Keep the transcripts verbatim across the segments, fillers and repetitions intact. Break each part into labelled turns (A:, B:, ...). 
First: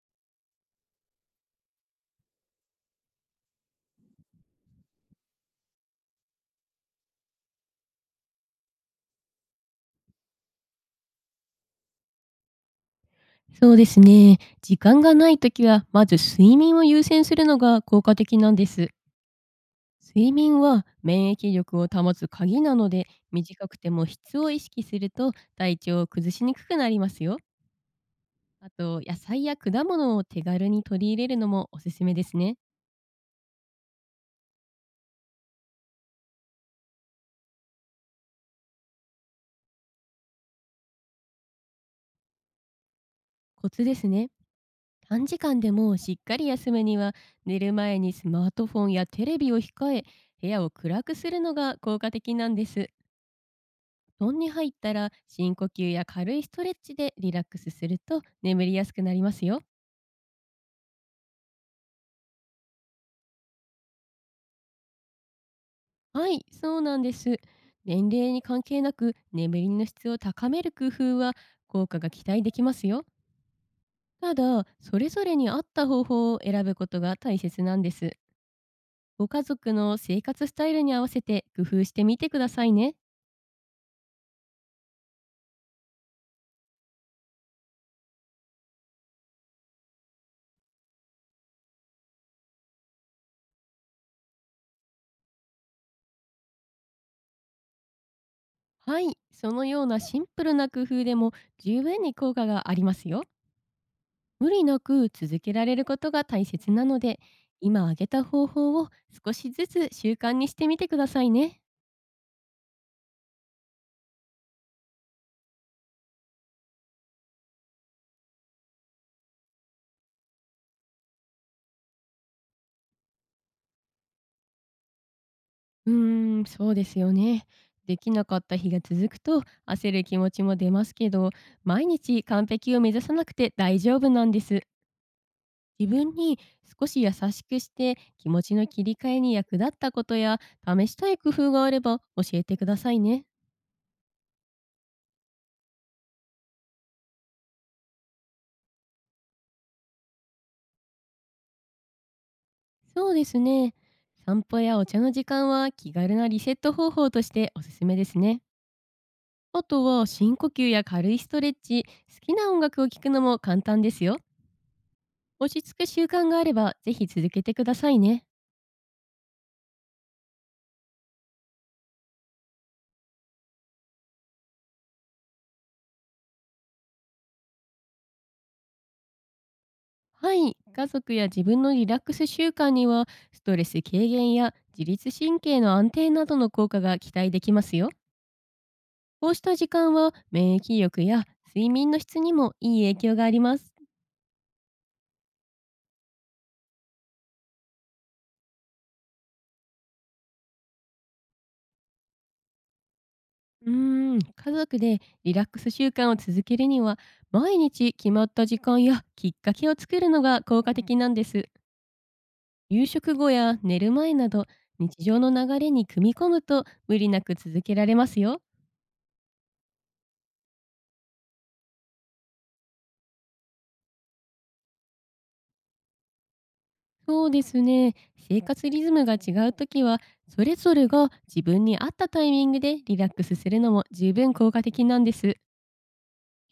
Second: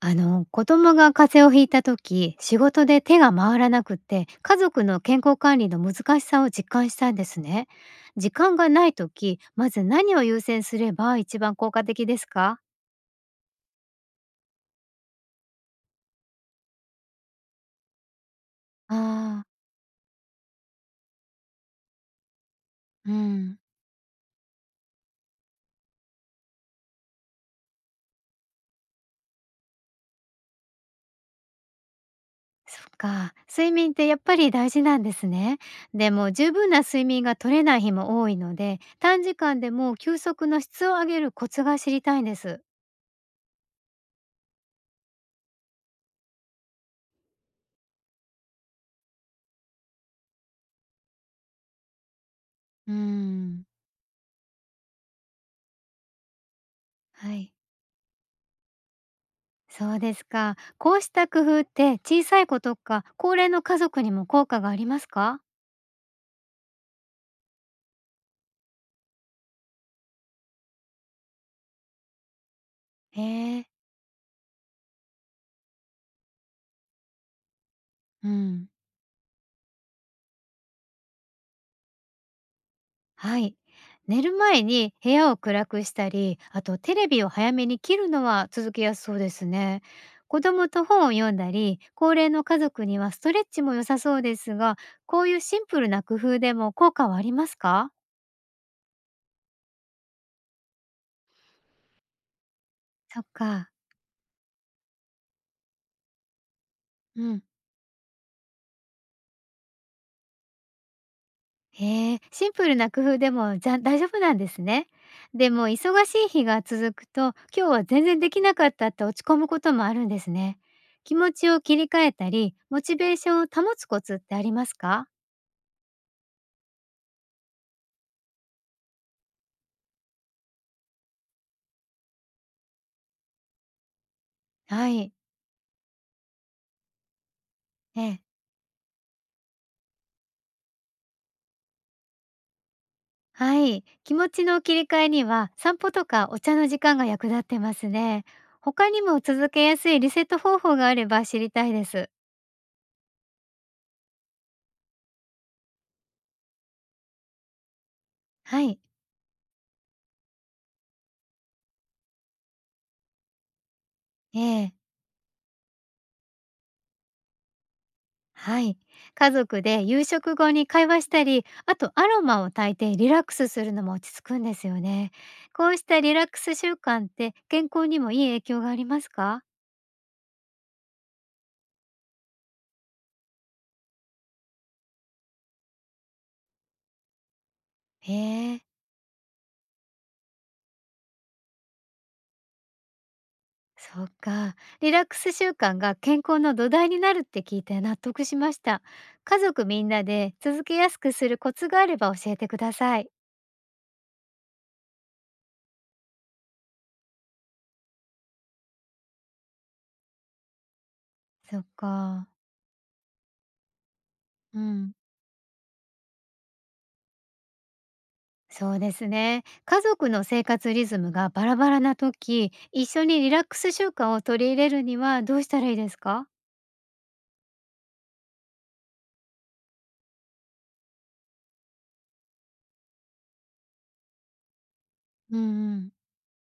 A: あの子供が風邪をひいた時、仕事で手が回らなくって、家族の健康管理の難しさを実感したんですね。時間がない時、まず何を優先すれば一番効果的ですか？
B: そうですね。時間がないときは、まず睡眠を優先するのが効果的なんです。
A: あー。
B: 睡眠は免疫力を保つ鍵なので、
A: うん。
B: 短くても質を意識すると体調を崩しにくくなりますよ。あと、野菜や果物を手軽に取り入れるのもおすすめですね。
A: そっか、睡眠ってやっぱり大事なんですね。でも十分な睡眠が取れない日も多いので、短時間でも休息の質を上げるコツが知りたいんです。
B: コツですね。短時間でもしっかり休むには、寝る前にスマートフォンやテレビを控え、部屋を暗くするのが効果的なんです。
A: うん。
B: 布団に入ったら深呼吸や軽いストレッチでリ
A: は
B: ラッ
A: い。
B: クスすると眠りやすくなりますよ。
A: そうですか。こうした工夫って小さい子とか高齢の家族にも効果がありますか？
B: はい、そうなんです。年齢に関係なく眠りの質を高める工夫は効果が期待できますよ。
A: へえ。
B: ただ、それぞれに合った方法を選ぶことが大切なんです。
A: うん。
B: ご家族の生活スタイルに合わせて工夫してみてくださいね。
A: はい。寝る前に部屋を暗くしたり、あとテレビを早めに切るのは続けやすそうですね。子供と本を読んだり、高齢の家族にはストレッチも良さそうですが、こういうシンプルな工夫でも効果はありますか？
B: はい、そのようなシンプルな工夫でも十分に効果があります
A: そ
B: よ。
A: っか。
B: 無理なく続けられることが大切なので、
A: うん。
B: 今挙げた方法を少しずつ習慣にしてみてくださいね。
A: へえ、シンプルな工夫でも、じゃ大丈夫なんですね。でも忙しい日が続くと、今日は全然できなかったって落ち込むこともあるんですね。気持ちを切り替えたり、モチベーションを保つコツってありますか？
B: うーん、そうですよね。できなかった日が続くと焦る気持ちも出ますけど、毎日完璧を目指さなくて大丈夫なんです。
A: はい。
B: 自分に少し優しくして、
A: ええ。
B: 気持ちの切り替えに役立ったことや試したい工夫があれば教えてくださいね。
A: はい。気持ちの切り替えには、散歩とかお茶の時間が役立ってますね。他にも続けやすいリセット方法があれば知りたいです。
B: そうですね。散歩やお茶の時間は気軽なリセット方法としておすすめですね。
A: はい。
B: あとは深呼吸や軽いストレッチ、好きな音楽を聴くのも簡単ですよ。
A: ええ。
B: 落ち着く習慣があれば、ぜひ続けてくださいね。
A: はい。家族で夕食後に会話したり、あとアロマを炊いてリラックスするのも落ち着くんですよね。こうしたリラックス習慣って健康にもいい影響がありますか？
B: はい、家族や自分のリラックス習慣には、ストレス軽減や自律神経の安定などの効果が期待できますよ。
A: へえ、
B: こうした時間は免疫力や睡眠の質にもいい影響があります。
A: そっか。リラックス習慣が健康の土台になるって聞いて納得しました。家族みんなで続けやすくするコツがあれば教えてください。
B: うーん、家族でリラックス習慣を続けるには、毎日決まった時間やきっかけを作るのが効果的なんです。
A: そっか。
B: 夕食後や寝る前など、
A: うん。
B: 日常の流れに組み込むと無理なく続けられますよ。
A: そうですね。家族の生活リズムがバラバラな時、一緒にリラックス習慣を取り入れるにはどうしたらいいですか？
B: そうですね。生活リズムが違うときは、それぞれが自分に合ったタイミングでリラックスするのも十分効果的なんです。
A: うんうん。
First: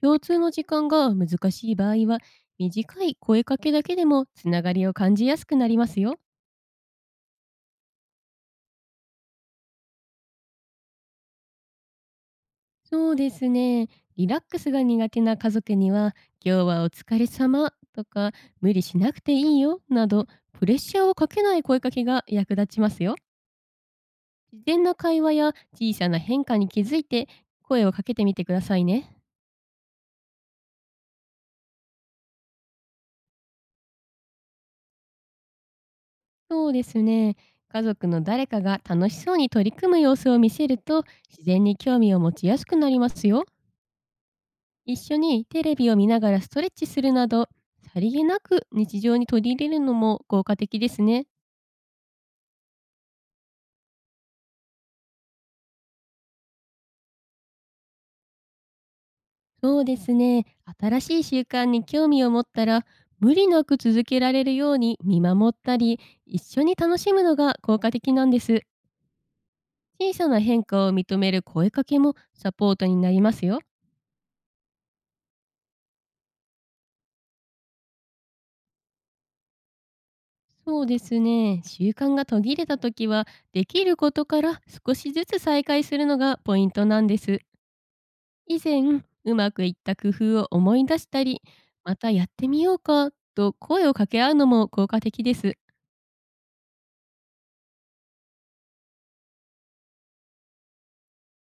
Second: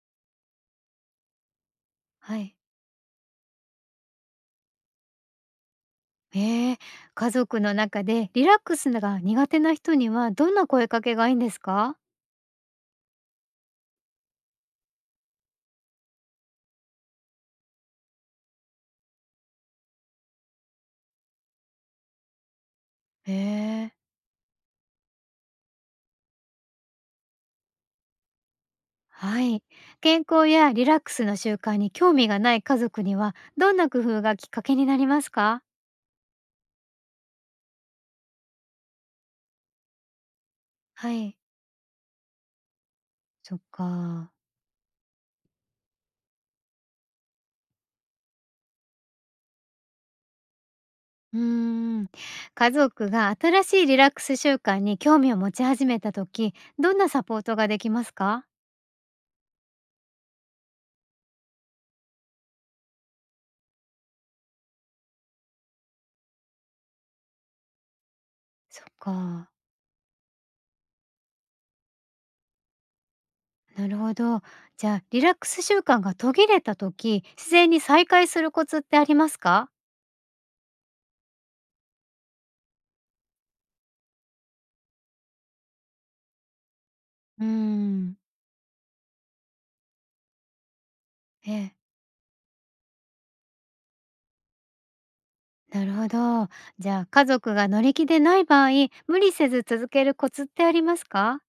B: 共通の時間が難しい場合は、
A: はい。
B: 短い声かけだけでもつながりを感じやすくなりますよ。
A: ええ、家族の中でリラックスが苦手な人にはどんな声かけがいいんですか？
B: そうですね。リラックスが苦手な家族には、今日はお疲れ様とか、無理しなくていいよなど、プレッシャーをかけない声かけが役立ちますよ。
A: へえ。
B: 自然な会話や小さな変化に気づいて、声をかけてみてくださいね。
A: はい。健康やリラックスの習慣に興味がない家族には、どんな工夫がきっかけになりますか？
B: そうですね。家族の誰かが楽しそうに取り組む様子を見せると、
A: はい、
B: 自然に興味を持ちやすくなりますよ。
A: そっか。
B: 一緒にテレビを見ながらストレッチするなど、さりげなく日常に取り入れるのも効果的ですね。
A: うーん、家族が新しいリラックス習慣に興味を持ち始めた時、どんなサポートができますか？
B: そうですね。新しい習慣に興味を持ったら、無理なく続けられるように見守ったり、一緒に楽しむのが効果的なんです。
A: そっか。
B: 小さな変化を認める声かけもサポートになりますよ。
A: なるほど。じゃあ、リラックス習慣が途切れた時、自然に再開するコツってありますか？
B: そうですね。習慣が途切れた時は、できることから少しずつ再開するのがポイントなんです。
A: うーん。
B: 以前、うまくいった工夫を思い出したり、
A: ええ。
B: またやってみようかと声を掛け合うのも効果的です。
A: なるほど。じゃあ、家族が乗り気でない場合、無理せず続けるコツってありますか？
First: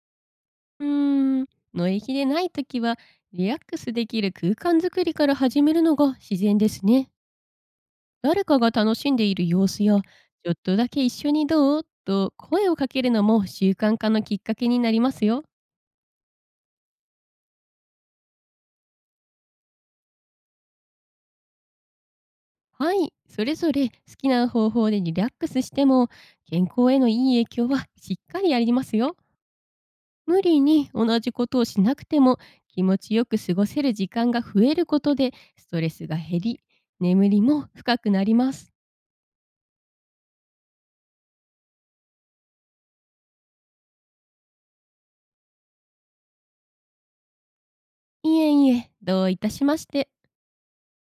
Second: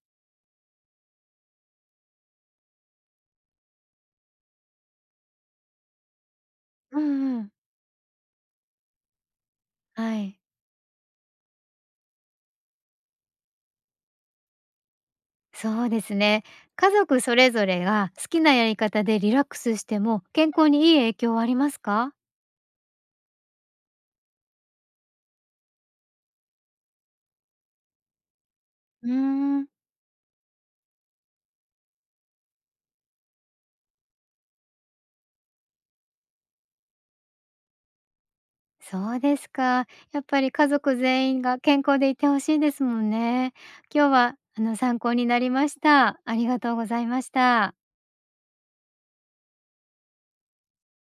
B: うーん、のえきでない時は、リラックスできる空間づくりから始めるのが自然です
A: う
B: ね。
A: んうん。
B: 誰かが楽しんでいる様子や、
A: はい。
B: ちょっとだけ一緒にどうと声をかけるのも習慣化のきっかけになりますよ。
A: そうですね。家族それぞれが好きなやり方でリラックスしても健康にいい影響はありますか？
B: はい、それぞれ好きな方法でリラックスしても、健康へのいい影響はしっかりあります
A: うー
B: よ。
A: ん、
B: 無理に同じことをしなくても、気持ちよく過ごせる時間が増えることでストレスが減り、眠りも深くなります。
A: そうですか。やっぱり家族全員が健康でいてほしいですもんね。今日はあの参考になりました。ありがとうございました。
B: いえいえ、どういたしまして。